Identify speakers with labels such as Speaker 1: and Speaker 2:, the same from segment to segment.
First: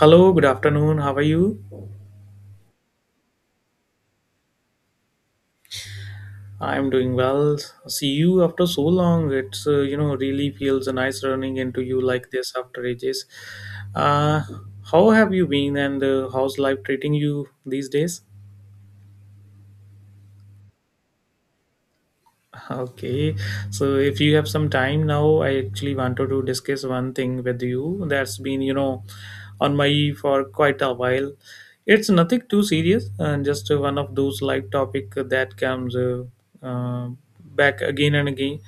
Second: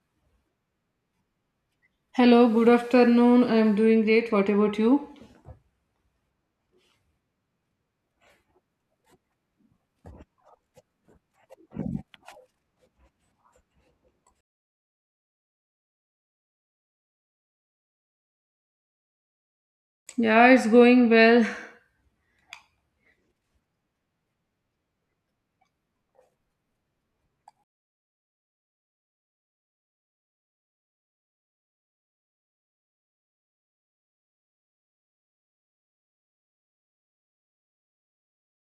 Speaker 1: Hello, good afternoon. How are you?
Speaker 2: Hello, good afternoon. I'm doing great. What about you?
Speaker 1: I'm doing well. See you after so long. It's really feels nice running into you like this after ages. Uh, how have you been and how's life treating you these days?
Speaker 2: Yeah, it's going well.
Speaker 1: Okay, so if you have some time now, I actually wanted to discuss one thing with you that's been, on my for quite a while. It's nothing too serious, and just one of those life topic that comes uh, back again and again.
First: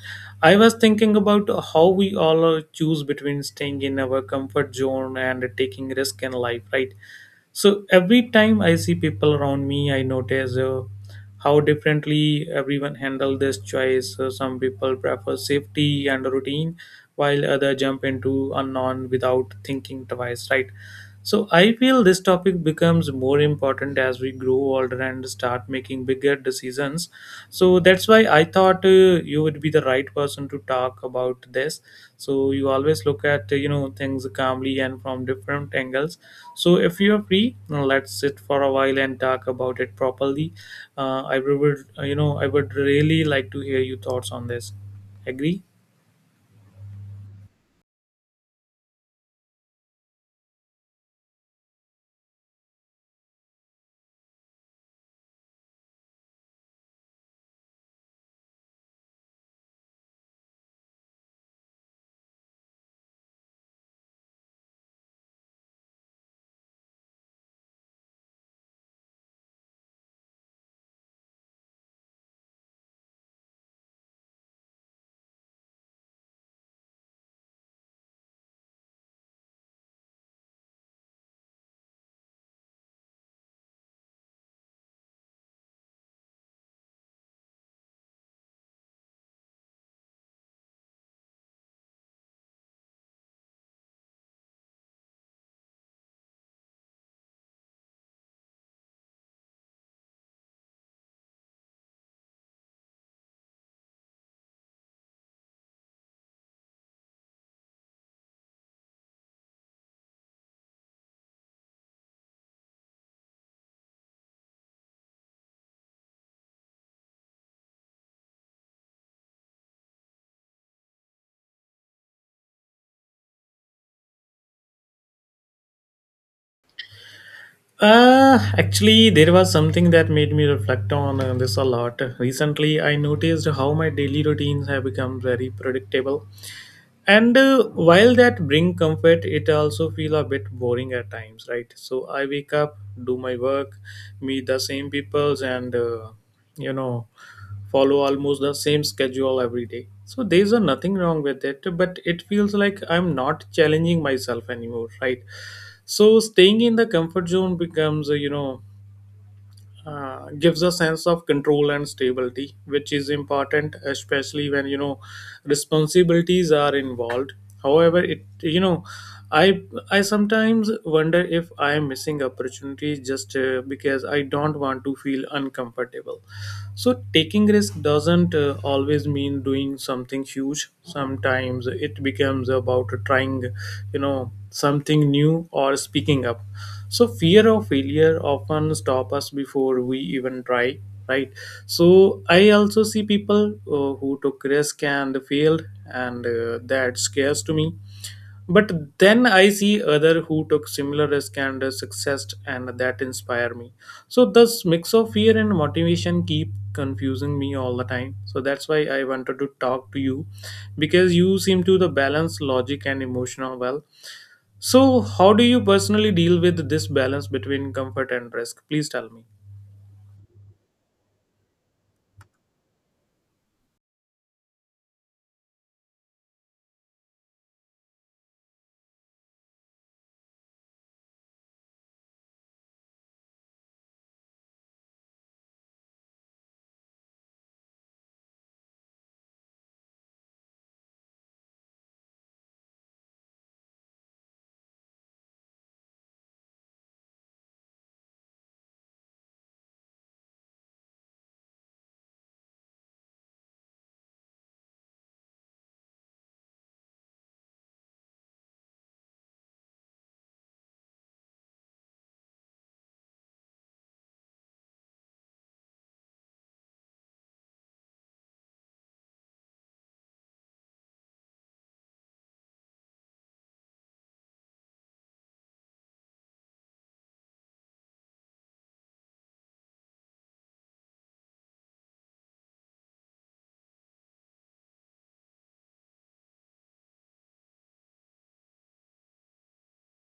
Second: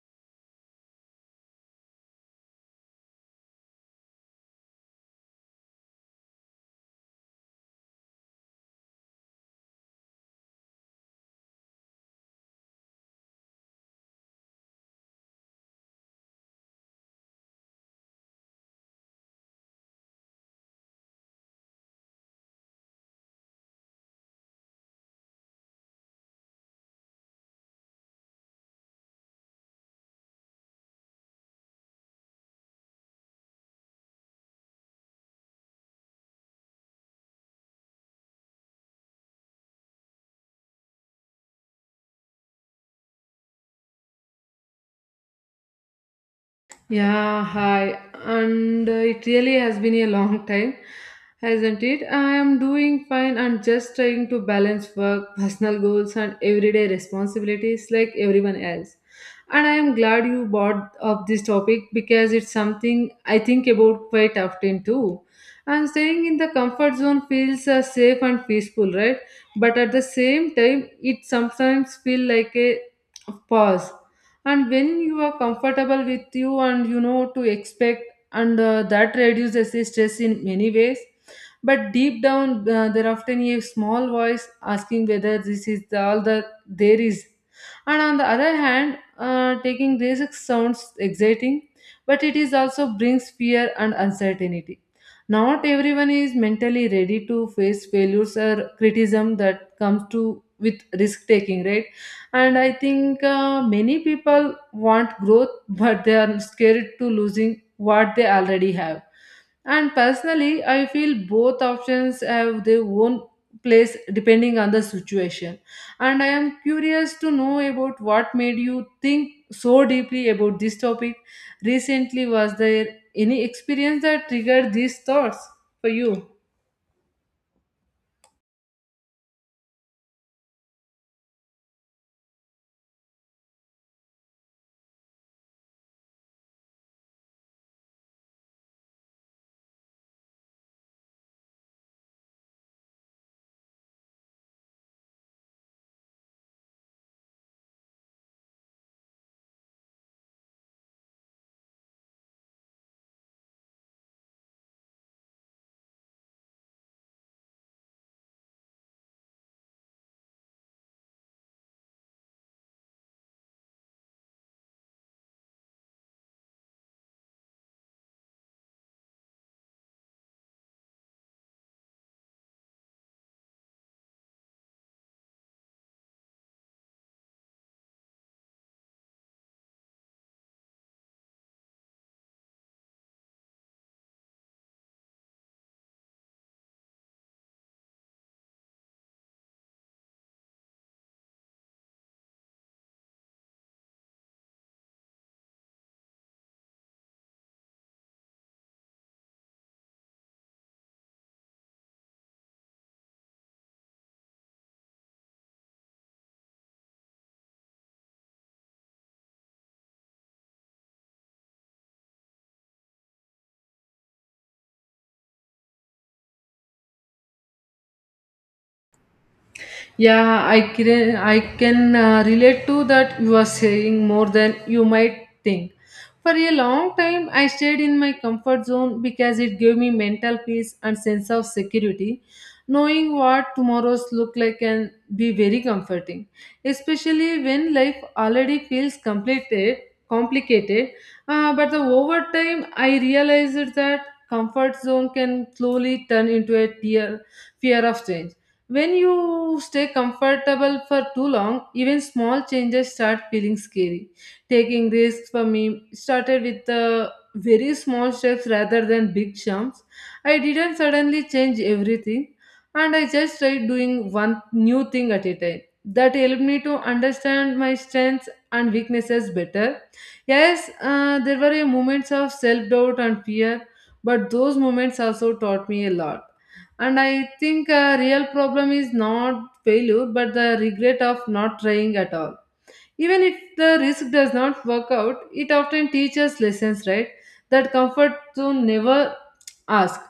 Speaker 1: I was thinking about how we all choose between staying in our comfort zone and taking risk in life, right? So every time I see people around me, I notice how differently everyone handle this choice. Some people prefer safety and routine, while other jump into unknown without thinking twice, right? So I feel this topic becomes more important as we grow older and start making bigger decisions. So that's why I thought you would be the right person to talk about this. So you always look at things calmly and from different angles. So, if you are free, let's sit for a while and talk about it properly. I would, I would really like to hear your thoughts on this. Agree?
Speaker 2: Yeah, hi. And it really has been a long time, hasn't it? I am doing fine and just trying to balance work, personal goals, and everyday responsibilities like everyone else. And I am glad you brought up this topic because it's something I think about quite often too. And staying in the comfort zone feels safe and peaceful, right? But at the same time, it sometimes feels like a pause. And when you are comfortable with you and you know to expect, and that reduces the stress in many ways. But deep down, there often a small voice asking whether this is all that there is. And on the other hand, taking risks sounds exciting, but it is also brings fear and uncertainty. Not everyone is mentally ready to face failures or criticism that comes to with risk taking, right? And I think, many people want growth but they are scared to losing what they already have. And personally, I feel both options have their own place depending on the situation. And I am curious to know about what made you think so deeply about this topic recently. Was there any experience that triggered these thoughts for you?
Speaker 1: Actually, there was something that made me reflect on this a lot. Recently, I noticed how my daily routines have become very predictable. And while that bring comfort, it also feel a bit boring at times, right? So I wake up, do my work, meet the same peoples, and you know follow almost the same schedule every day. So there's a nothing wrong with it, but it feels like I'm not challenging myself anymore, right? So staying in the comfort zone becomes gives a sense of control and stability, which is important, especially when you know responsibilities are involved. However, it you know I I sometimes wonder if I am missing opportunities just because I don't want to feel uncomfortable. So taking risk doesn't always mean doing something huge. Sometimes it becomes about trying something new or speaking up. So fear of failure often stop us before we even try, right? So I also see people who took risk and failed, and that scares to me. But then I see other who took similar risk and success, and that inspire me. So this mix of fear and motivation keep confusing me all the time. So that's why I wanted to talk to you, because you seem to the balance logic and emotional well. So how do you personally deal with this balance between comfort and risk? Please tell me.
Speaker 2: Yeah, I can relate to that you are saying more than you might think. For a long time, I stayed in my comfort zone because it gave me mental peace and sense of security. Knowing what tomorrow's look like can be very comforting, especially when life already feels complicated. But the over time, I realized that comfort zone can slowly turn into a fear of change. When you stay comfortable for too long, even small changes start feeling scary. Taking risks for me started with very small steps rather than big jumps. I didn't suddenly change everything, and I just tried doing one new thing at a time. That helped me to understand my strengths and weaknesses better. Yes, there were moments of self doubt and fear, but those moments also taught me a lot. And I think a real problem is not failure, but the regret of not trying at all. Even if the risk does not work out, it often teaches lessons, right? That comfort to never ask.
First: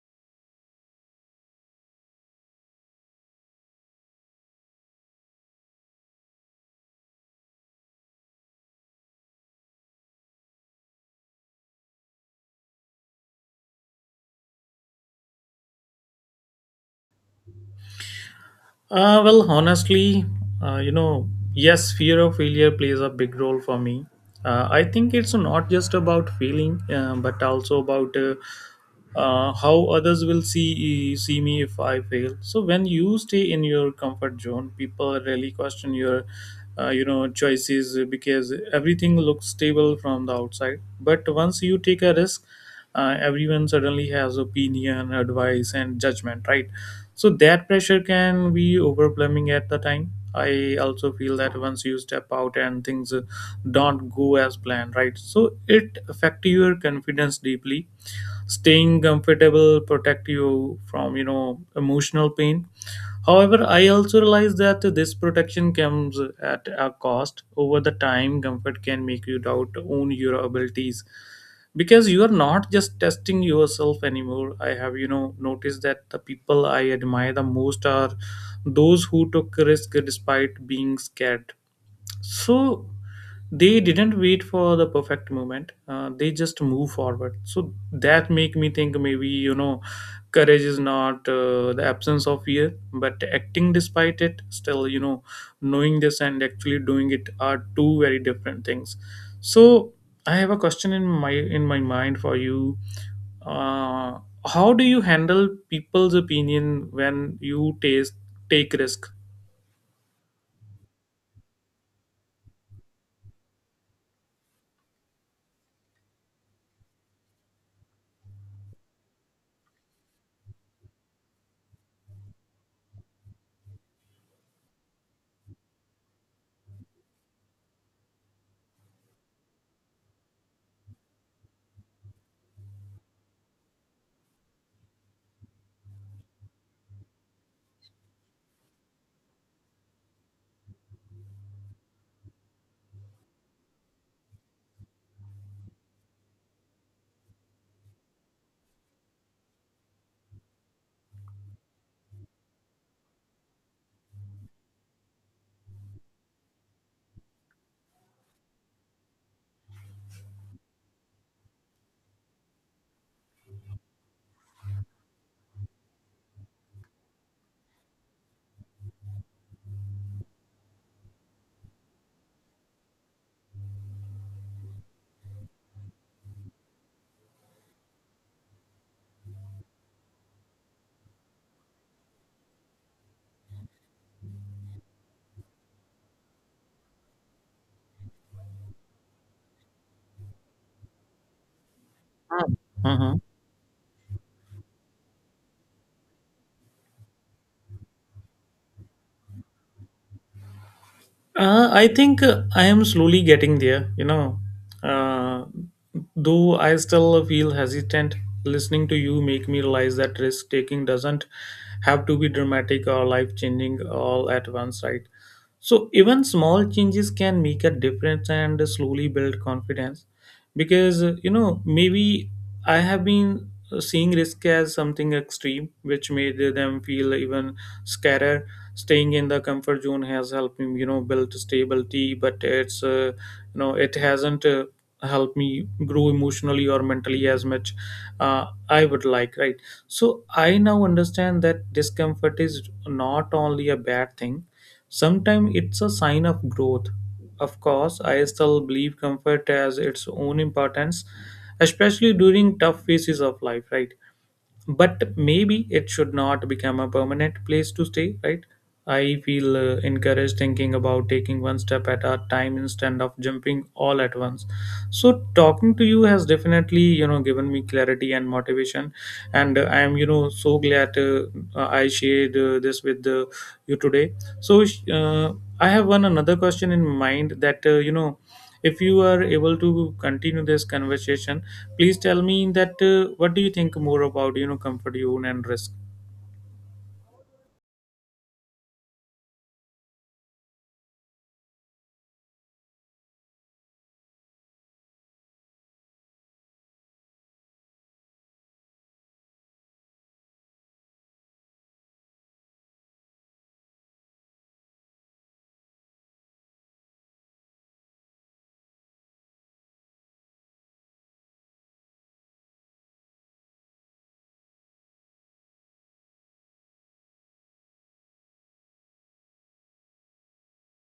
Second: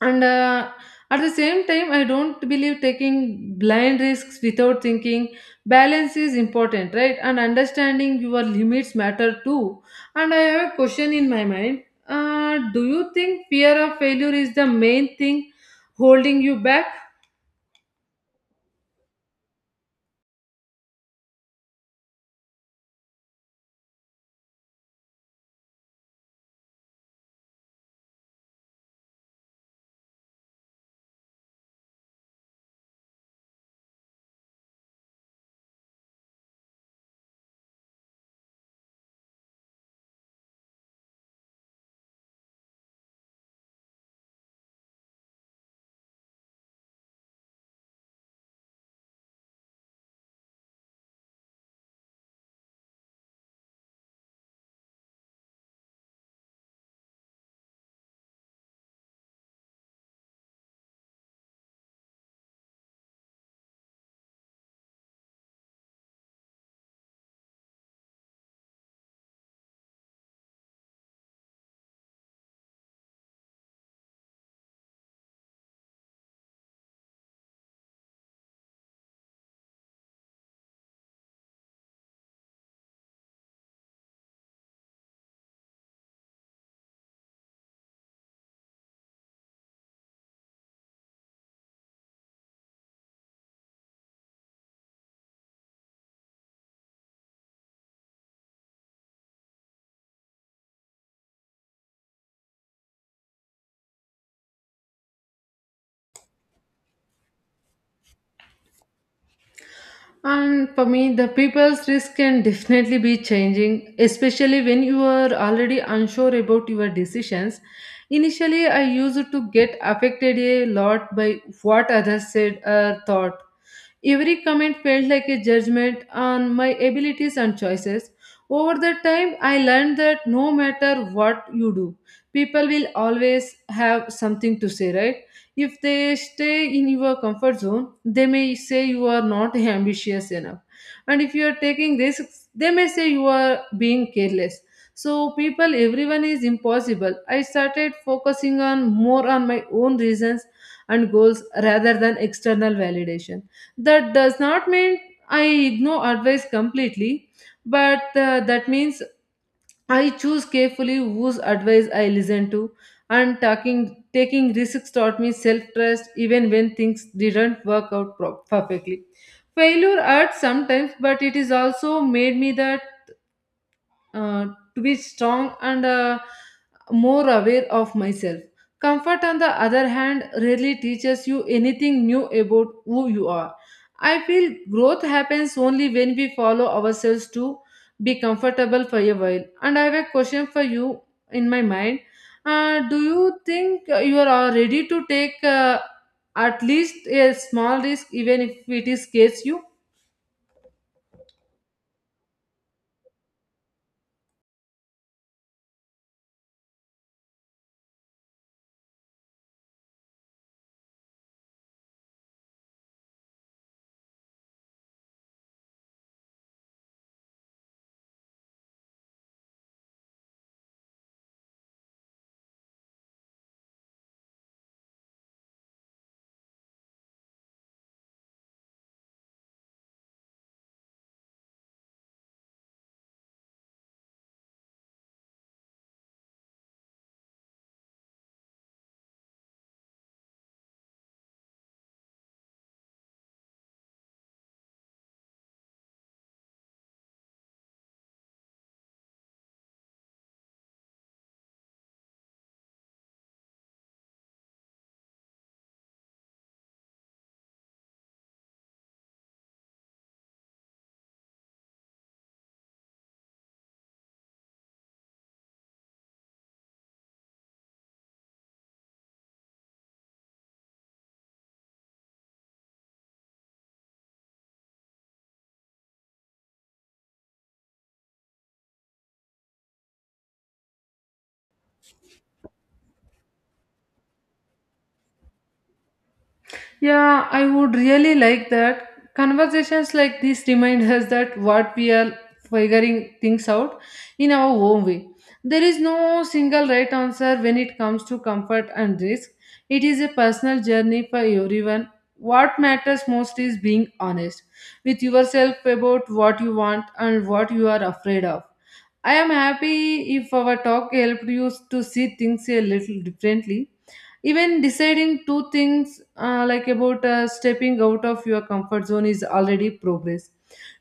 Speaker 2: And at the same time, I don't believe taking blind risks without thinking. Balance is important, right? And understanding your limits matter too. And I have a question in my mind. Do you think fear of failure is the main thing holding you back?
Speaker 1: Well, honestly, yes, fear of failure plays a big role for me. I think it's not just about feeling, but also about how others will see me if I fail. So when you stay in your comfort zone, people really question your, choices because everything looks stable from the outside. But once you take a risk, everyone suddenly has opinion, advice, and judgment, right? So that pressure can be overwhelming at the time. I also feel that once you step out and things don't go as planned, right? So it affect your confidence deeply. Staying comfortable protect you from emotional pain. However, I also realize that this protection comes at a cost. Over the time, comfort can make you doubt own your abilities because you are not just testing yourself anymore. I have, noticed that the people I admire the most are those who took risk despite being scared. So they didn't wait for the perfect moment. They just move forward, so that make me think maybe courage is not the absence of fear but acting despite it. Still, knowing this and actually doing it are two very different things. So I have a question in my mind for you. uh, how do you handle people's opinion when you taste take risk?
Speaker 2: And for me, the people's risk can definitely be changing, especially when you are already unsure about your decisions. Initially, I used to get affected a lot by what others said or thought. Every comment felt like a judgment on my abilities and choices. Over the time, I learned that no matter what you do, people will always have something to say, right? If they stay in your comfort zone, they may say you are not ambitious enough. And if you are taking risks, they may say you are being careless. So, people, everyone is impossible. I started focusing on more on my own reasons and goals rather than external validation. That does not mean I ignore advice completely, but that means I choose carefully whose advice I listen to. And taking risks taught me self trust even when things didn't work out perfectly. Failure hurt sometimes, but it is also made me that uh, to be strong and more aware of myself. Comfort, on the other hand, rarely teaches you anything new about who you are. I feel growth happens only when we follow ourselves to be comfortable for a while. And I have a question for you in my mind.
Speaker 1: Um,
Speaker 2: Do
Speaker 1: uh
Speaker 2: you think you are ready to take at least a small risk, even if it is scares you?
Speaker 1: I think I am slowly getting there, you know. Uh, though I still feel hesitant, listening to you make me realize that risk taking doesn't have to be dramatic or life changing all at once, right? So even small changes can make a difference and slowly build confidence, because maybe I have been seeing risk as something extreme, which made them feel even scarier. Staying in the comfort zone has helped me, build stability, but it's it hasn't helped me grow emotionally or mentally as much I would like, right? So I now understand that discomfort is not only a bad thing. Sometimes it's a sign of growth. Of course, I still believe comfort has its own importance, especially during tough phases of life, right? But maybe it should not become a permanent place to stay, right? I feel encouraged thinking about taking one step at a time instead of jumping all at once. So talking to you has definitely, given me clarity and motivation, and I am, so glad I shared this with you today. So uh, I have one another question in mind that if you are able to continue this conversation, please tell me that what do you think more about comfort zone and risk.
Speaker 2: Yeah, I would really like that. Conversations like this remind us that what we are figuring things out in our own way. There is no single right answer when it comes to comfort and risk. It is a personal journey for everyone. What matters most is being honest with yourself about what you want and what you are afraid of. I am happy if our talk helped you to see things a little differently. Even deciding two things, like about, stepping out of your comfort zone is already progress.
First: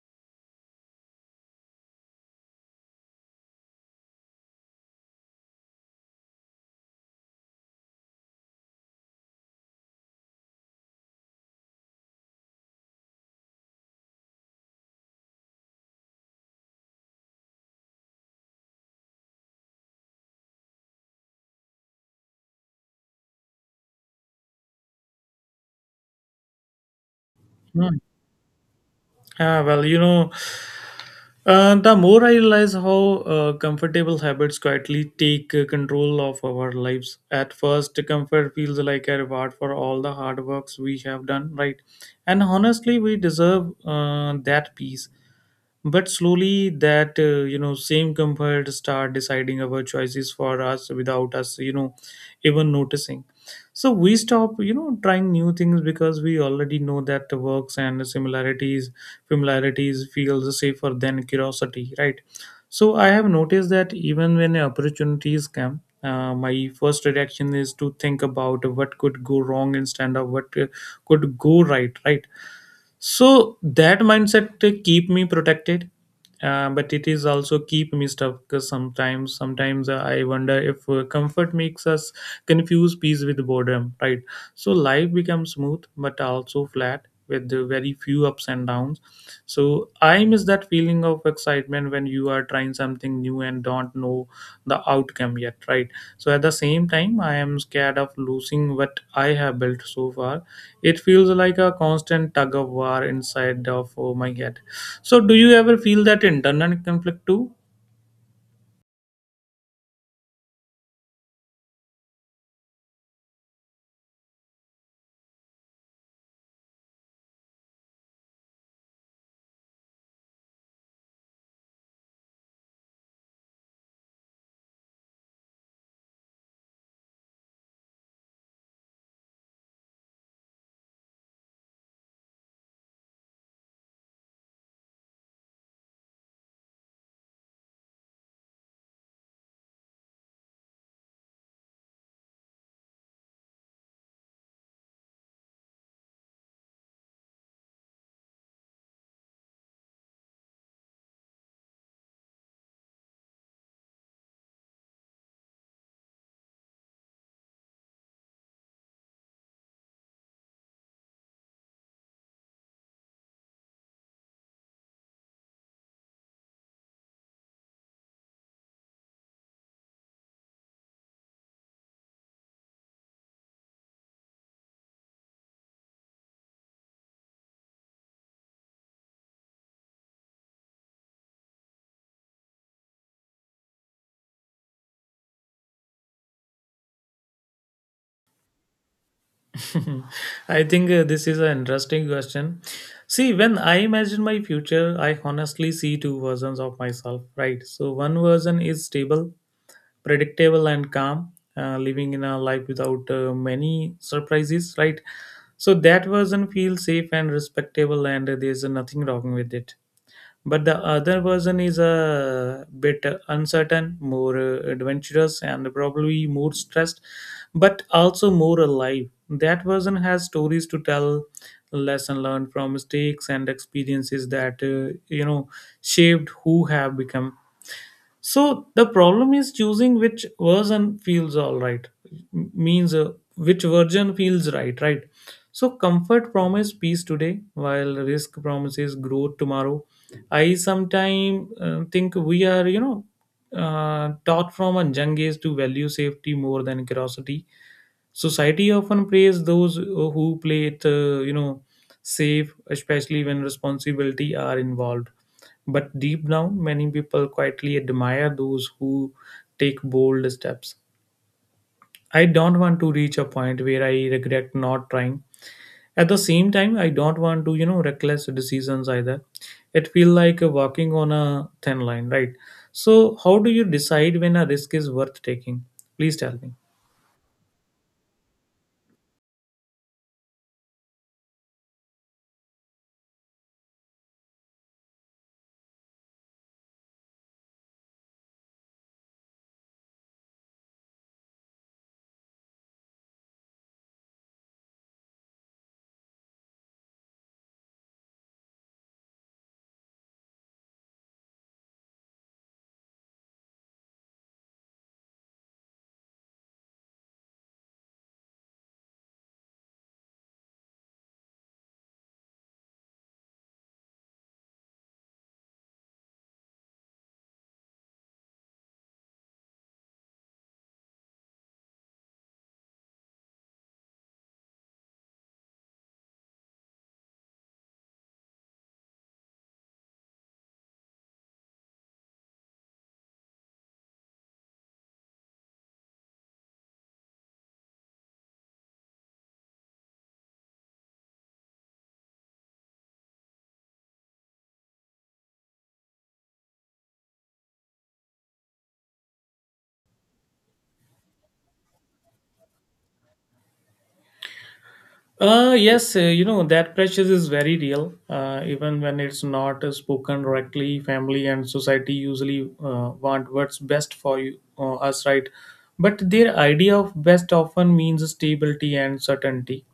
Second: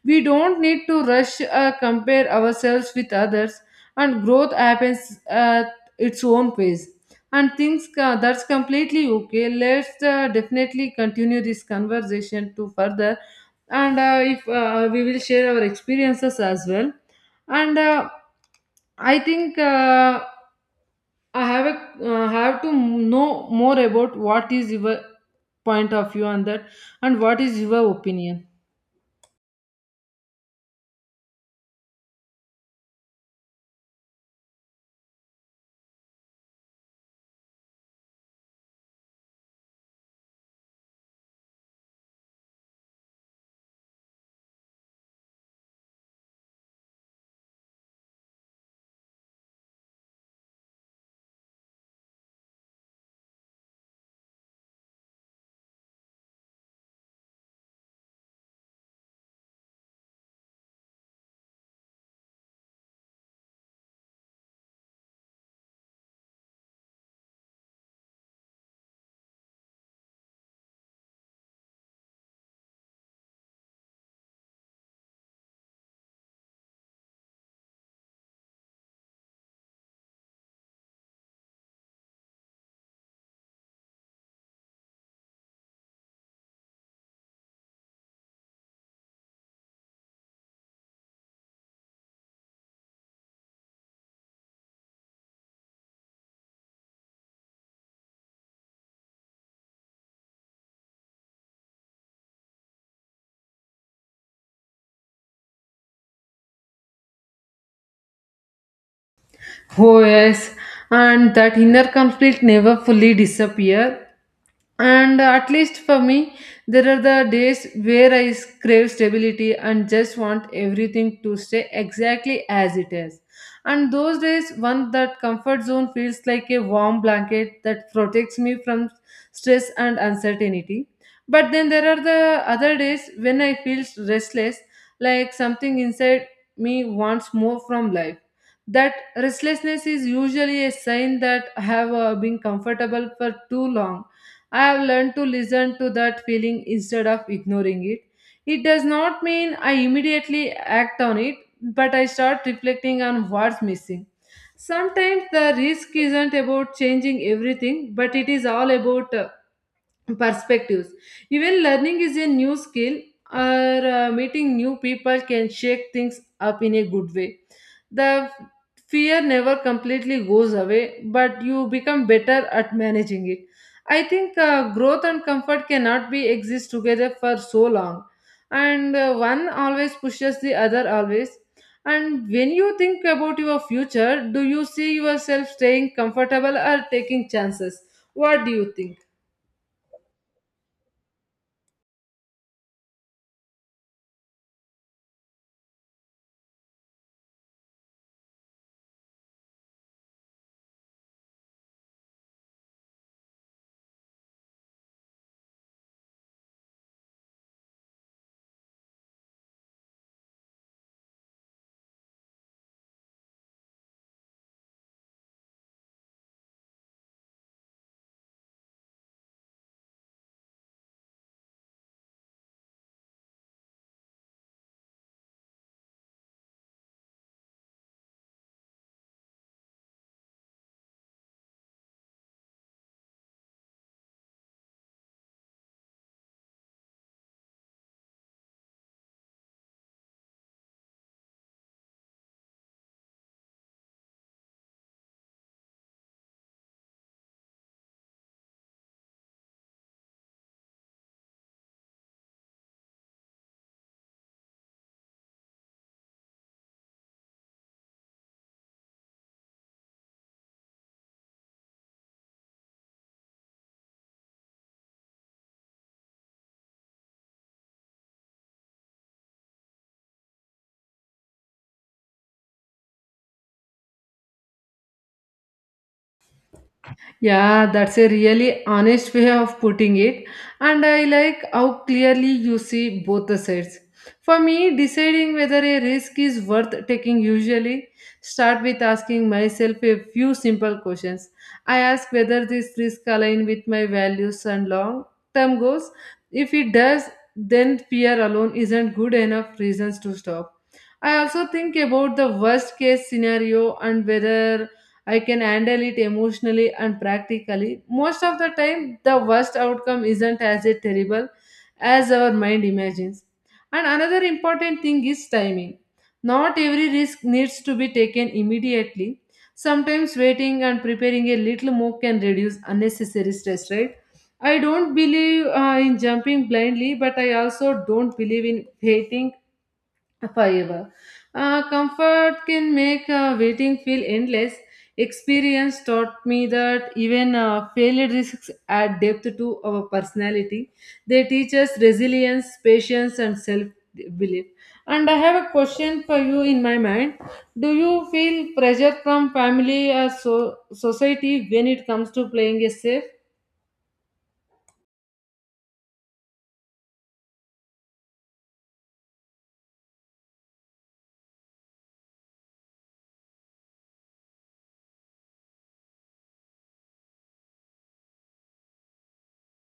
Speaker 2: We don't need to rush, compare ourselves with others. And growth happens at its own pace. And things, that's completely okay. Let's, definitely continue this conversation to further. And if we will share our experiences as well. And I think, I have to know more about what is your point of view on that and what is your
Speaker 1: Hmm.
Speaker 2: opinion.
Speaker 1: Ah, well, the more I realize how comfortable habits quietly take control of our lives. At first, comfort feels like a reward for all the hard works we have done, right? And honestly, we deserve that peace. But slowly that same comfort start deciding our choices for us without us, even noticing. So we stop, trying new things because we already know that the works and similarities familiarities feels safer than curiosity, right? So I have noticed that even when opportunities come, my first reaction is to think about what could go wrong instead of what could go right, right? So that mindset to keep me protected, but it is also keep me stuck. Because sometimes I wonder if comfort makes us confuse peace with boredom, right? So life becomes smooth, but also flat, with the very few ups and downs. So I miss that feeling of excitement when you are trying something new and don't know the outcome yet, right? So at the same time, I am scared of losing what I have built so far. It feels like a constant tug of war inside of my head. So do you ever feel that internal conflict too?
Speaker 2: Oh yes, and that inner conflict never fully disappear. And at least for me, there are the days where I crave stability and just want everything to stay exactly as it is. And those days, one that comfort zone feels like a warm blanket that protects me from stress and uncertainty. But then there are the other days when I feel restless, like something inside me wants more from life. That restlessness is usually a sign that I have been comfortable for too long. I have learned to listen to that feeling instead of ignoring it. It does not mean I immediately act on it, but I start reflecting on what's missing. Sometimes the risk isn't about changing everything, but it is all about perspectives. Even learning is a new skill, or meeting new people can shake things up in a good way. The fear never completely goes away, but you become better at managing it. I think, growth and comfort cannot be exist together for so long, and one always pushes the other always. And when you think about your future, do you see yourself staying comfortable or taking chances? What do you think?
Speaker 1: I think this is an interesting question. See, when I imagine my future, I honestly see two versions of myself, right? So, one version is stable, predictable and calm, living in a life without many surprises, right? So that version feels safe and respectable, and there's nothing wrong with it. But the other version is a bit uncertain, more adventurous, and probably more stressed, but also more alive. That version has stories to tell, lesson learned from mistakes and experiences that shaped who have become. So the problem is choosing which version feels all right, M- means which version feels right, right? So comfort promise peace today, while risk promises growth tomorrow. I sometimes think we are, taught from a young age to value safety more than curiosity. Society often praise those who play it, safe, especially when responsibility are involved. But deep down, many people quietly admire those who take bold steps. I don't want to reach a point where I regret not trying. At the same time, I don't want to, reckless decisions either. It feels like walking on a thin line, right? So, how do you decide when a risk is worth taking? Please tell me.
Speaker 2: Yeah, that's a really honest way of putting it, and I like how clearly you see both the sides. For me, deciding whether a risk is worth taking usually start with asking myself a few simple questions. I ask whether this risk align with my values and long-term goals. If it does, then fear alone isn't good enough reasons to stop. I also think about the worst case scenario and whether I can handle it emotionally and practically. Most of the time, the worst outcome isn't as terrible as our mind imagines. And another important thing is timing. Not every risk needs to be taken immediately. Sometimes waiting and preparing a little more can reduce unnecessary stress, right? I don't believe, in jumping blindly, but I also don't believe in waiting forever. Comfort can make, waiting feel endless. Experience taught me that even failed risks add depth to our personality. They teach us resilience, patience, and self belief. And I have a question for you in my mind. Do you feel pressure from family or society when it comes to playing a safe?
Speaker 1: Yes, that pressure is very real, even when it's not spoken directly. Family and society usually want what's best for you, us, right? But their idea of best often means stability and certainty.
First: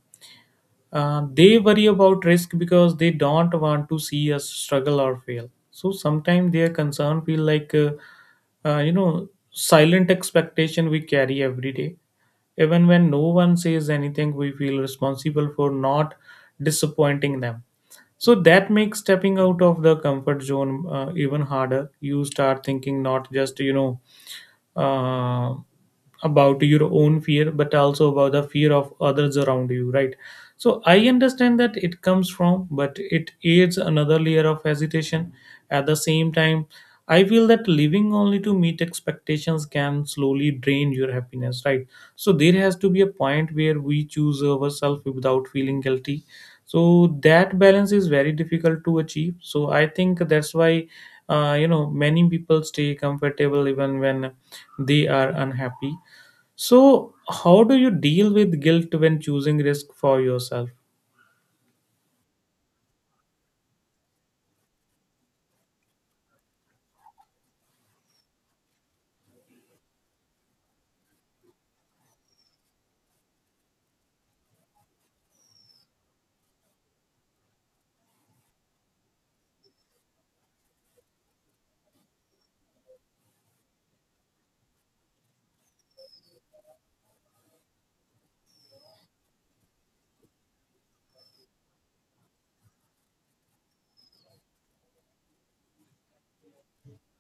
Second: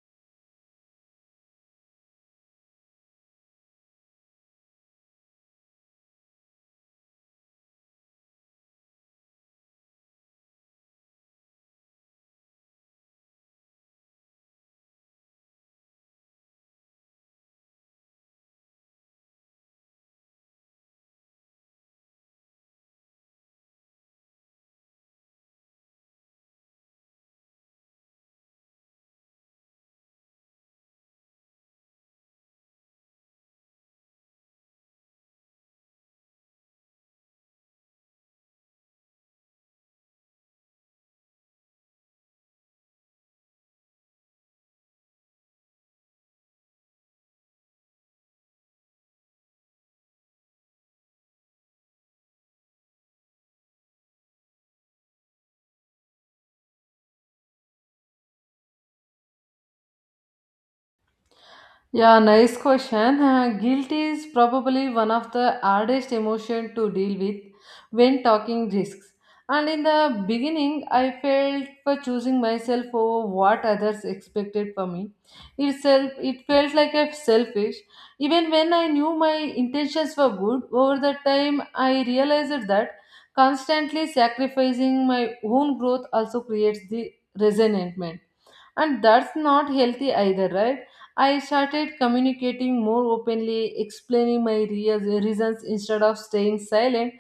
Speaker 1: They worry about risk because they don't want to see us struggle or fail. So sometimes their concern feel like, silent expectation we carry every day. Even when no one says anything, we feel responsible for not disappointing them. So that makes stepping out of the comfort zone even harder. You start thinking not just uh, about your own fear but also about the fear of others around you, right? So I understand that it comes from, but it adds another layer of hesitation. At the same time, I feel that living only to meet expectations can slowly drain your happiness, right? So there has to be a point where we choose ourselves without feeling guilty. So that balance is very difficult to achieve. So I think that's why many people stay comfortable even when they are unhappy. So, how do you deal with guilt when choosing risk for yourself?
Speaker 2: Yeah, nice question. Guilt is probably one of the hardest emotion to deal with when talking risks. And in the beginning, I felt for choosing myself over what others expected for me. Itself, it felt like I selfish. Even when I knew my intentions were good, over the time I realized that constantly sacrificing my own growth also creates the resentment, and that's not healthy either, right? I started communicating more openly, explaining my reasons instead of staying silent.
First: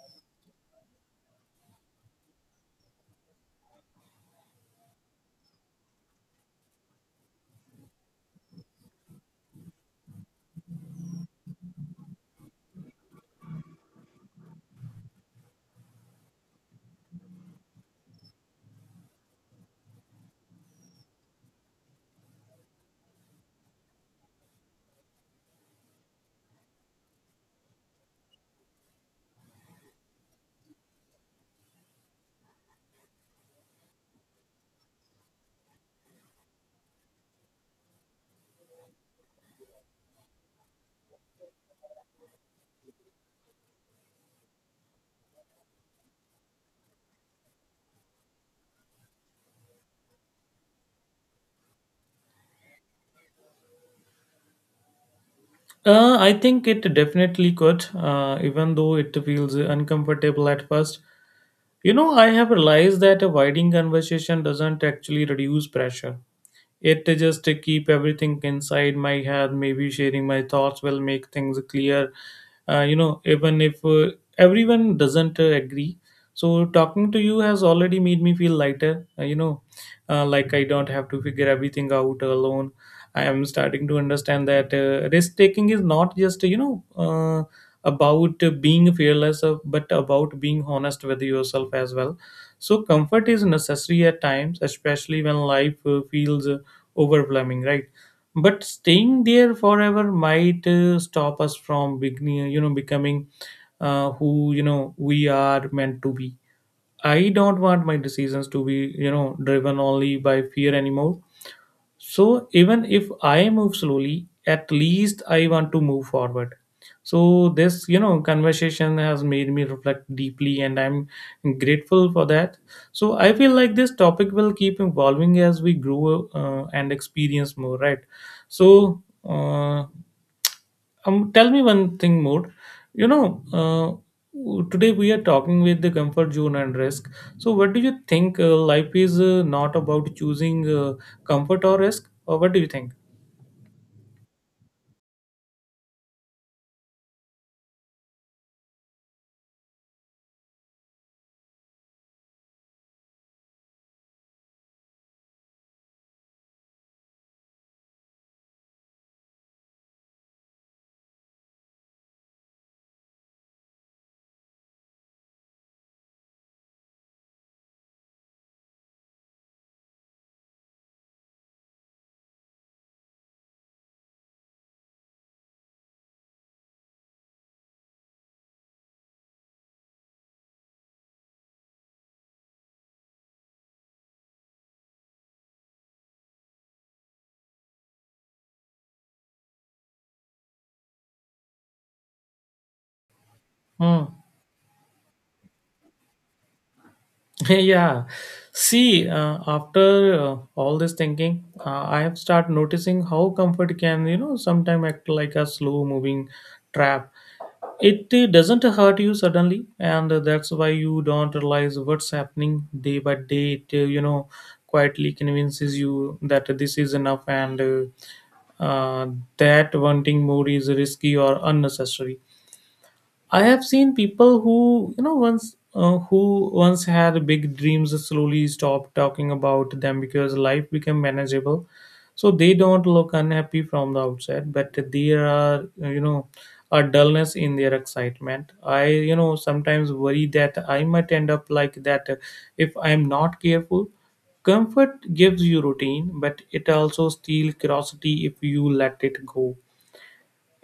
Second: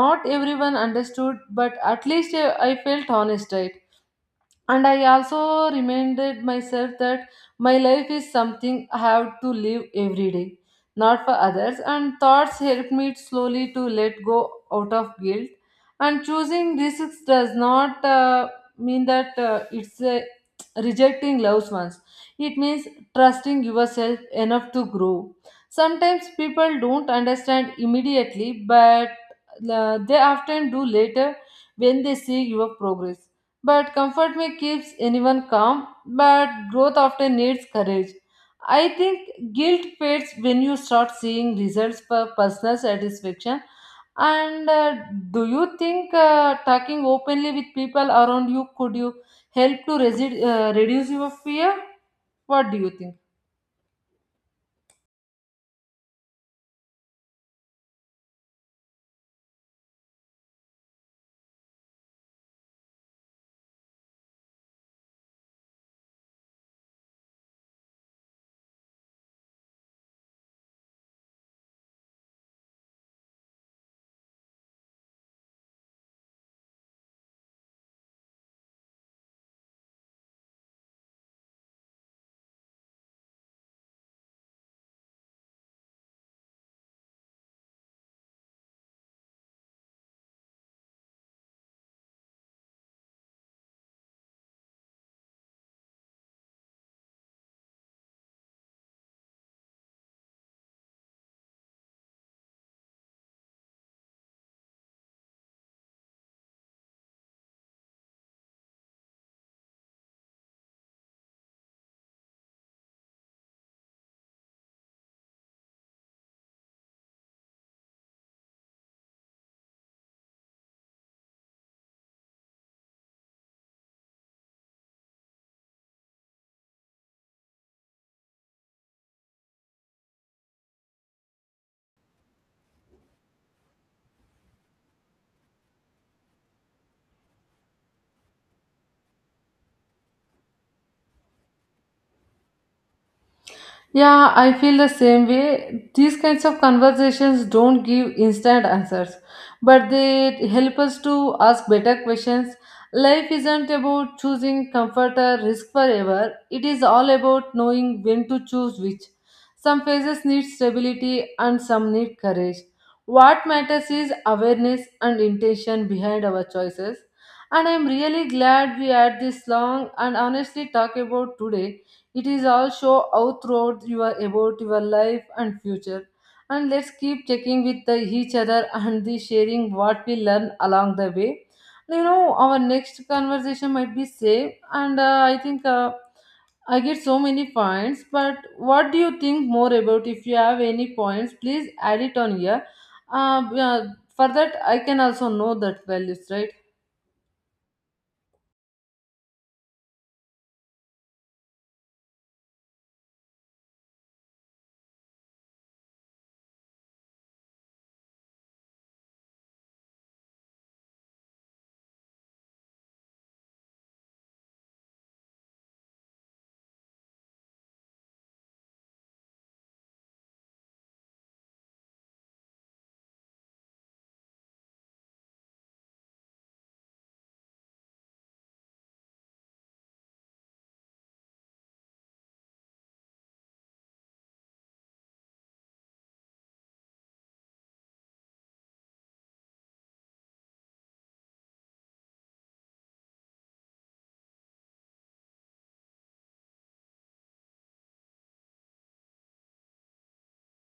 Speaker 2: Not everyone understood, but at least I felt honest, right? And I also reminded myself that my life is something I have to live every day, not for others. And thoughts helped me slowly to let go out of guilt. And choosing risks does not, mean that, it's, rejecting loved ones. It means trusting yourself enough to grow. Sometimes people don't understand immediately, but they often do later when they see your progress. But comfort may keeps anyone calm, but growth often needs courage. I think guilt fades when you start seeing results for personal satisfaction. And do you think, talking openly with people around you could you help to reduce your fear? What do you think?
Speaker 1: I think it definitely could, even though it feels uncomfortable at first. You know, I have realized that avoiding conversation doesn't actually reduce pressure. It just to keep everything inside my head. Maybe sharing my thoughts will make things clear, even if everyone doesn't agree. So talking to you has already made me feel lighter, like I don't have to figure everything out alone. I am starting to understand that risk taking is not just about being fearless, but about being honest with yourself as well. So comfort is necessary at times, especially when life feels overwhelming, right? But staying there forever might stop us from beginning, you know, becoming who we are meant to be. I don't want my decisions to be, you know, driven only by fear anymore. So even if I move slowly, at least I want to move forward. So this, you know, conversation has made me reflect deeply and I'm grateful for that. So I feel like this topic will keep evolving as we grow and experience more, right? So uh, tell me one thing more. You know, today we are talking with the comfort zone and risk. So, what do you think? Life is not about choosing comfort or risk, or what do you think?
Speaker 2: Yeah, I feel the same way. These kinds of conversations don't give instant answers, but they help us to ask better questions. Life isn't about choosing comfort or risk forever, it is all about knowing when to choose which. Some phases need stability and some need courage. What matters is awareness and intention behind our choices. And I'm really glad we had this long and honestly talk about today it is also out throughout your about your life and future. And let's keep checking with each other and the sharing what we learn along the way. Our next conversation might be safe, and I think I get so many points. But what do you think more about? If you have any points, please add it on here. Uh, yeah,
Speaker 1: Hmm.
Speaker 2: for that, I can also know that values, right?
Speaker 1: Yeah. See, after all this thinking, I have started noticing how comfort can, you know, sometimes act like a slow moving trap. It doesn't hurt you suddenly, and that's why you don't realize what's happening day by day. It, you know, quietly convinces you that this is enough and uh, that wanting more is risky or unnecessary. I have seen people who, you know, once who once had big dreams slowly stop talking about them because life became manageable. So they don't look unhappy from the outside, but there are, you know, a dullness in their excitement. I, you know, sometimes worry that I might end up like that if I'm not careful. Comfort gives you routine, but it also steals curiosity if you let it go.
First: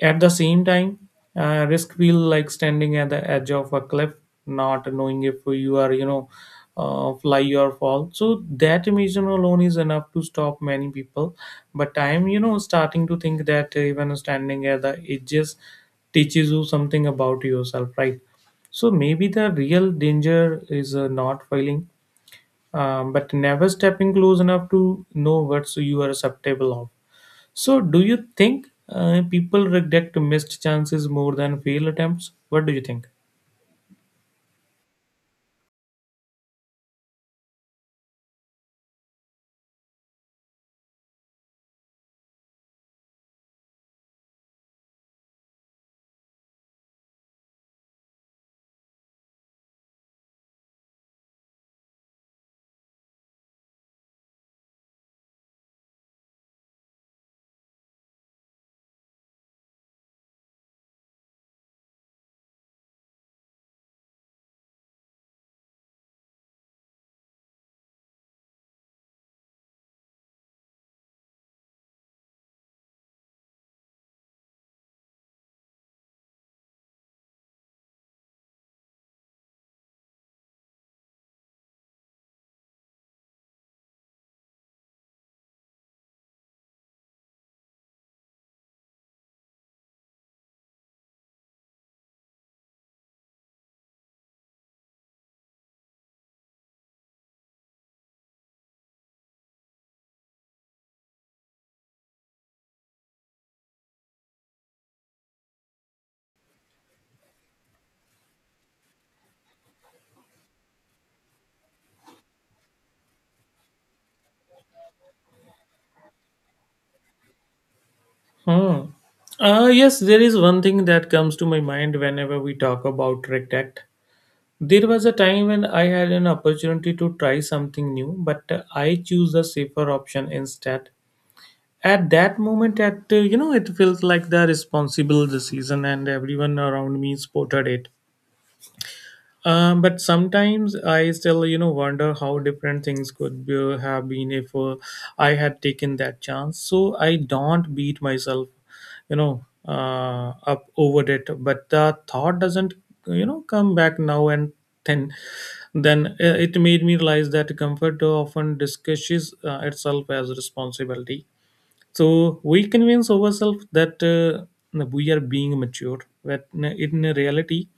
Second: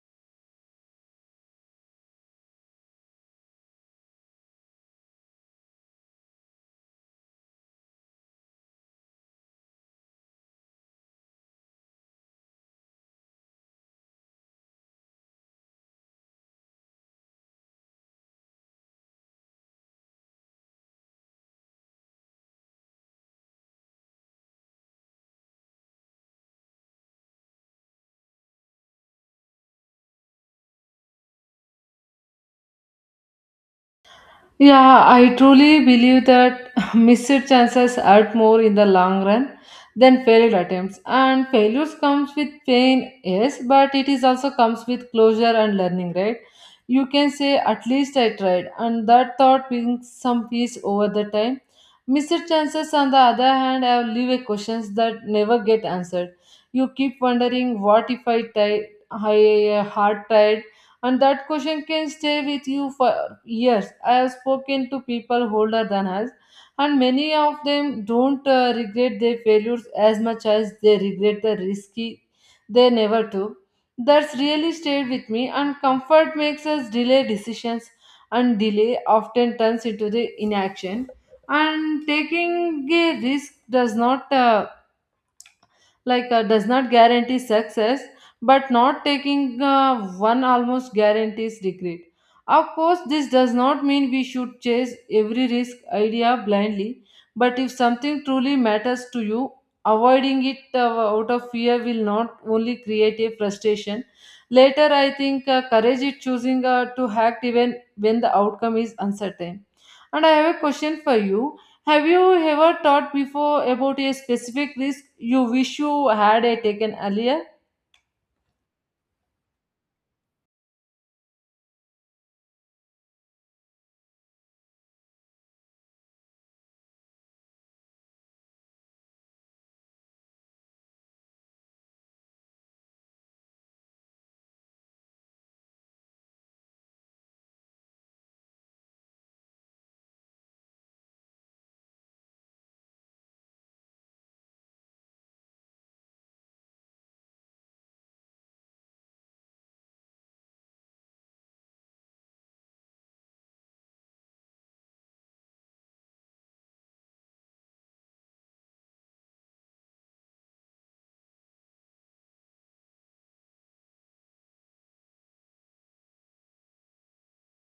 Speaker 1: At the same time, risk feel like standing at the edge of a cliff, not knowing if you are, fly or fall. So that emotion alone is enough to stop many people. But I am, you know, starting to think that even standing at the edges teaches you something about yourself, right? So maybe the real danger is not failing, but never stepping close enough to know what you are susceptible of. So, do you think people regret missed chances more than failed attempts? What do you think?
Speaker 2: Yeah, I truly believe that missed chances hurt more in the long run than failed attempts. And failures comes with pain, yes, but it is also comes with closure and learning, right? You can say at least I tried, and that thought brings some peace over the time. Missed chances, on the other hand, have leave questions that never get answered. You keep wondering, what if I tried? I hard tried, and that question can stay with you for yes, I have spoken to people older than us, and many of them don't regret their failures as much as they regret the risky they never took. That's really stayed with me, and comfort makes us delay decisions, and delay often turns into the inaction. And taking a risk does not like does not guarantee success, but not taking one almost guarantees regret. Of course this does not mean we should chase every risk idea blindly, but if something truly matters to you, avoiding it out of fear will not only create a frustration later. I think courage is choosing to act even when the outcome is uncertain. And I have a question for you. Have you ever thought before about a specific risk you wish you had taken earlier?
Speaker 1: Hmm. Yes, there is one thing that comes to my mind whenever we talk about regret. There was a time when I had an opportunity to try something new, but I choose the safer option instead. At that moment, at you know, it felt like the responsible decision, and everyone around me supported it. But sometimes I still, you know, wonder how different things could be, have been if I had taken that chance. So I don't beat myself, you know, up over it. But the thought doesn't, you know, come back now and then. Then it made me realize that comfort often discusses itself as responsibility. So we convince ourselves that we are being mature, but in reality,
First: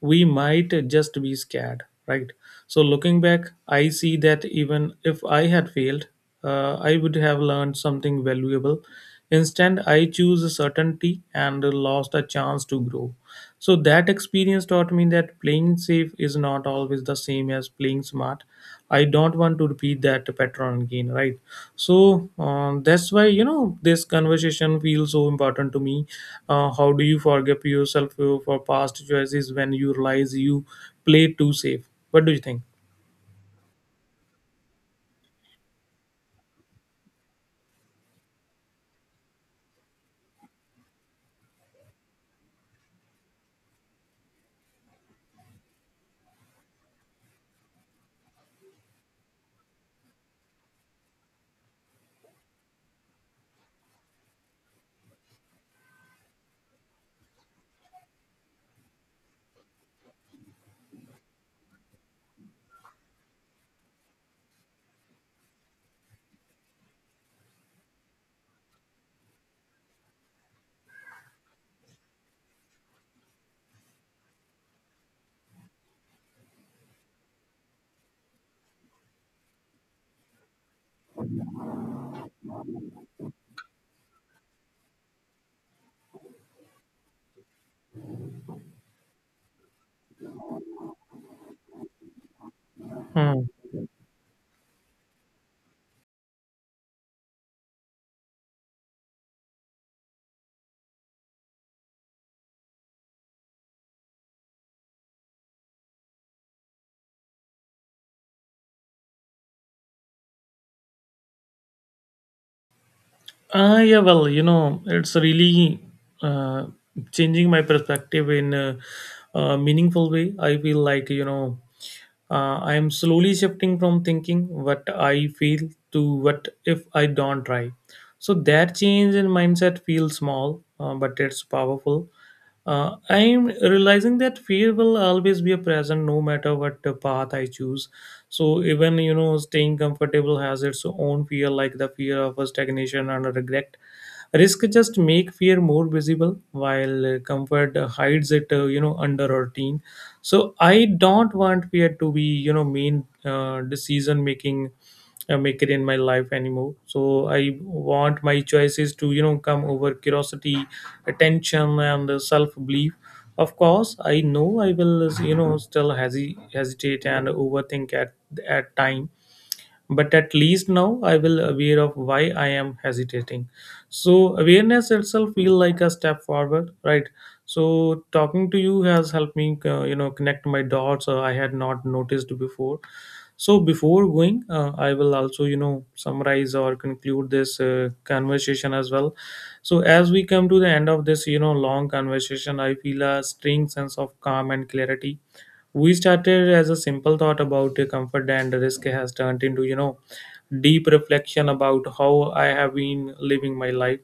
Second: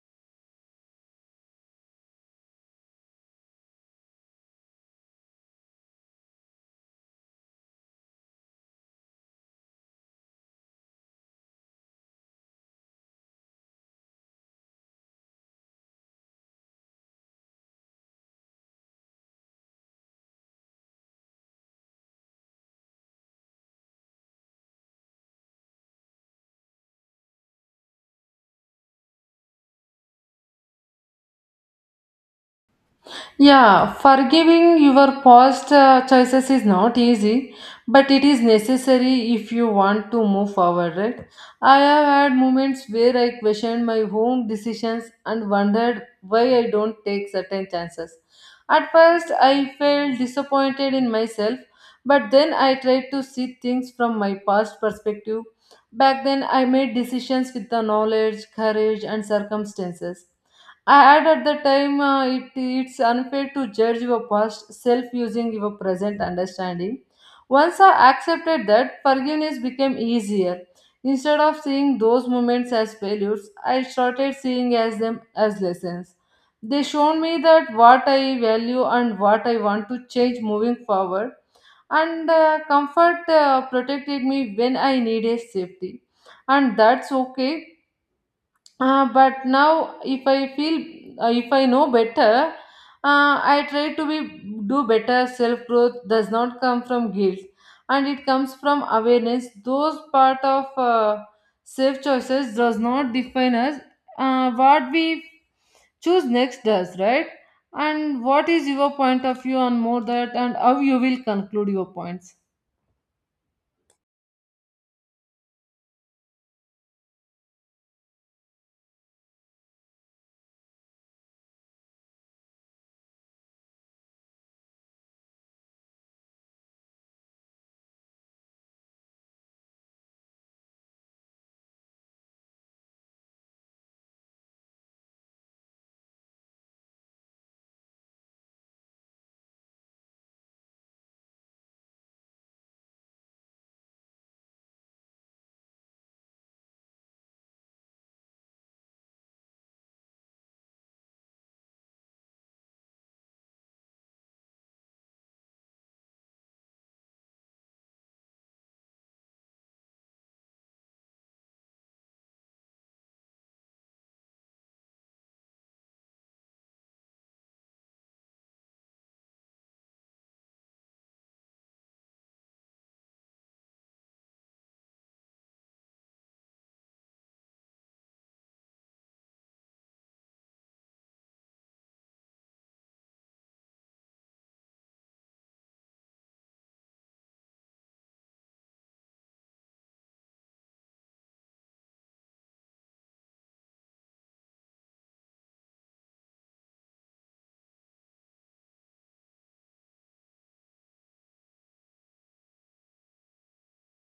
Speaker 1: we might just be scared, right? So looking back, I see that even if I had failed, I would have learned something valuable. Instead, I choose certainty and lost a chance to grow. So that experience taught me that playing safe is not always the same as playing smart. I don't want to repeat that pattern again, right? So that's why, you know, this conversation feels so important to me. How do you forgive yourself for past choices when you realize you played too safe? What do you think?
Speaker 2: Yeah, forgiving your past choices is not easy, but it is necessary if you want to move forward, right? I have had moments where I questioned my own decisions and wondered why I don't take certain chances. At first, I felt disappointed in myself, but then I tried to see things from my past perspective. Back then, I made decisions with the knowledge, courage, and circumstances I add at the time. It's unfair to judge your past self using your present understanding. Once I accepted that, forgiveness became easier. Instead of seeing those moments as failures, I started seeing as them as lessons. They showed me that what I value and what I want to change moving forward. And comfort protected me when I needed safety. And that's okay, but now, if i feel if I know better,
Speaker 1: Hmm.
Speaker 2: I try to be do better. Self growth does not come from guilt, and it comes from awareness. Those part of safe choices does not define us, what we choose next does, right? And what is your point of view on more that and how you will conclude your points?
Speaker 1: Yeah, well, you know, it's really uh, changing my perspective in a meaningful way. I feel like, you know, I am slowly shifting from thinking what I feel to what if I don't try. So that change in mindset feels small, but it's powerful. I am realizing that fear will always be a present no matter what the path I choose. So even, you know, staying comfortable has its own fear, like the fear of a stagnation and a regret. Risk just make fear more visible, while comfort hides it, you know, under a routine. So I don't want fear to be, you know, main decision making maker in my life anymore. So I want my choices to, you know, come over curiosity, attention and self belief. Of course I know I will, you know, still hesitate and overthink at times, but at least now I will aware of why I am hesitating. So awareness itself feel like a step forward, right? So talking to you has helped me you know, connect my dots I had not noticed before. So before going, I will also, you know, summarize or conclude this conversation as well. So as we come to the end of this, you know, long conversation, I feel a strange sense of calm and clarity. We started as a simple thought about the comfort and risk has turned into, you know, deep reflection about how I have been living my life.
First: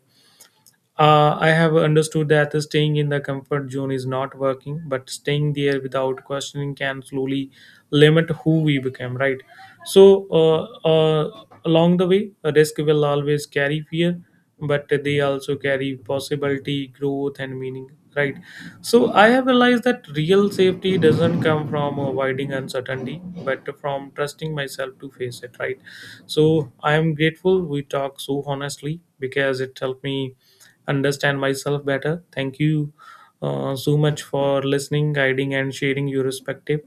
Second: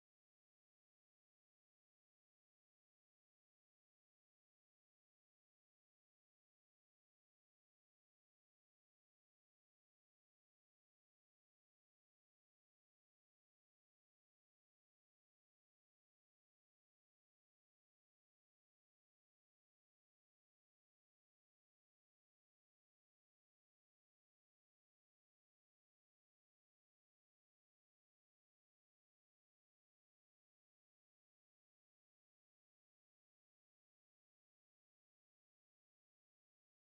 Speaker 1: I have understood that staying in the comfort zone is not working, but staying there without questioning can slowly limit who we become, right? So, along the way, a risk will always carry fear, but they also carry possibility, growth, and meaning, right? So, I have realized that real safety doesn't come from avoiding uncertainty, but from trusting myself to face it, right? So, I am grateful we talk so honestly because it helped me understand myself better. Thank you so much for listening, guiding, and sharing your perspective.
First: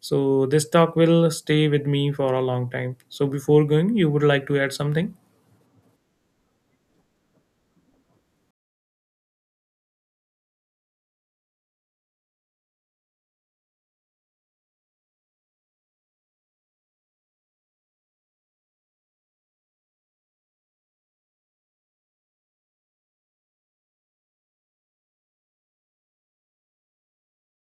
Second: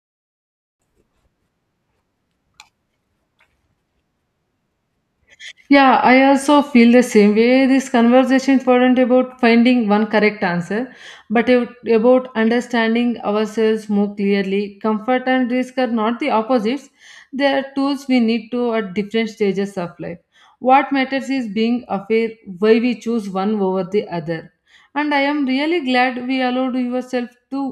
Speaker 1: So, this talk will stay with me for a long time. So, before going, you would like to add something?
Speaker 2: Yeah, I also feel the same way. This conversation is not about finding one correct answer, but about understanding ourselves more clearly. Comfort and risk are not the opposites, they are tools we need to at different stages of life. What matters is being aware why we choose one over the other. And I am really glad we allowed yourself to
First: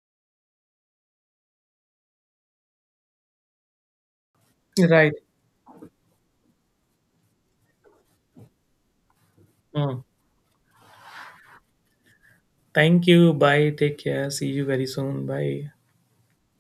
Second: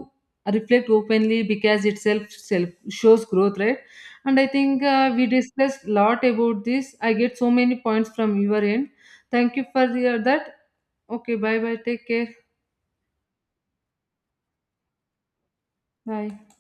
Speaker 2: reflect openly because itself self shows growth, right? And I think
Speaker 1: Right.
Speaker 2: we discussed lot about this. I get so many points from your end. Thank you for
Speaker 1: Mm.
Speaker 2: that. Okay, bye bye, take care.
Speaker 1: Thank you. Bye. Take care. See you very soon. Bye.
Speaker 2: Bye.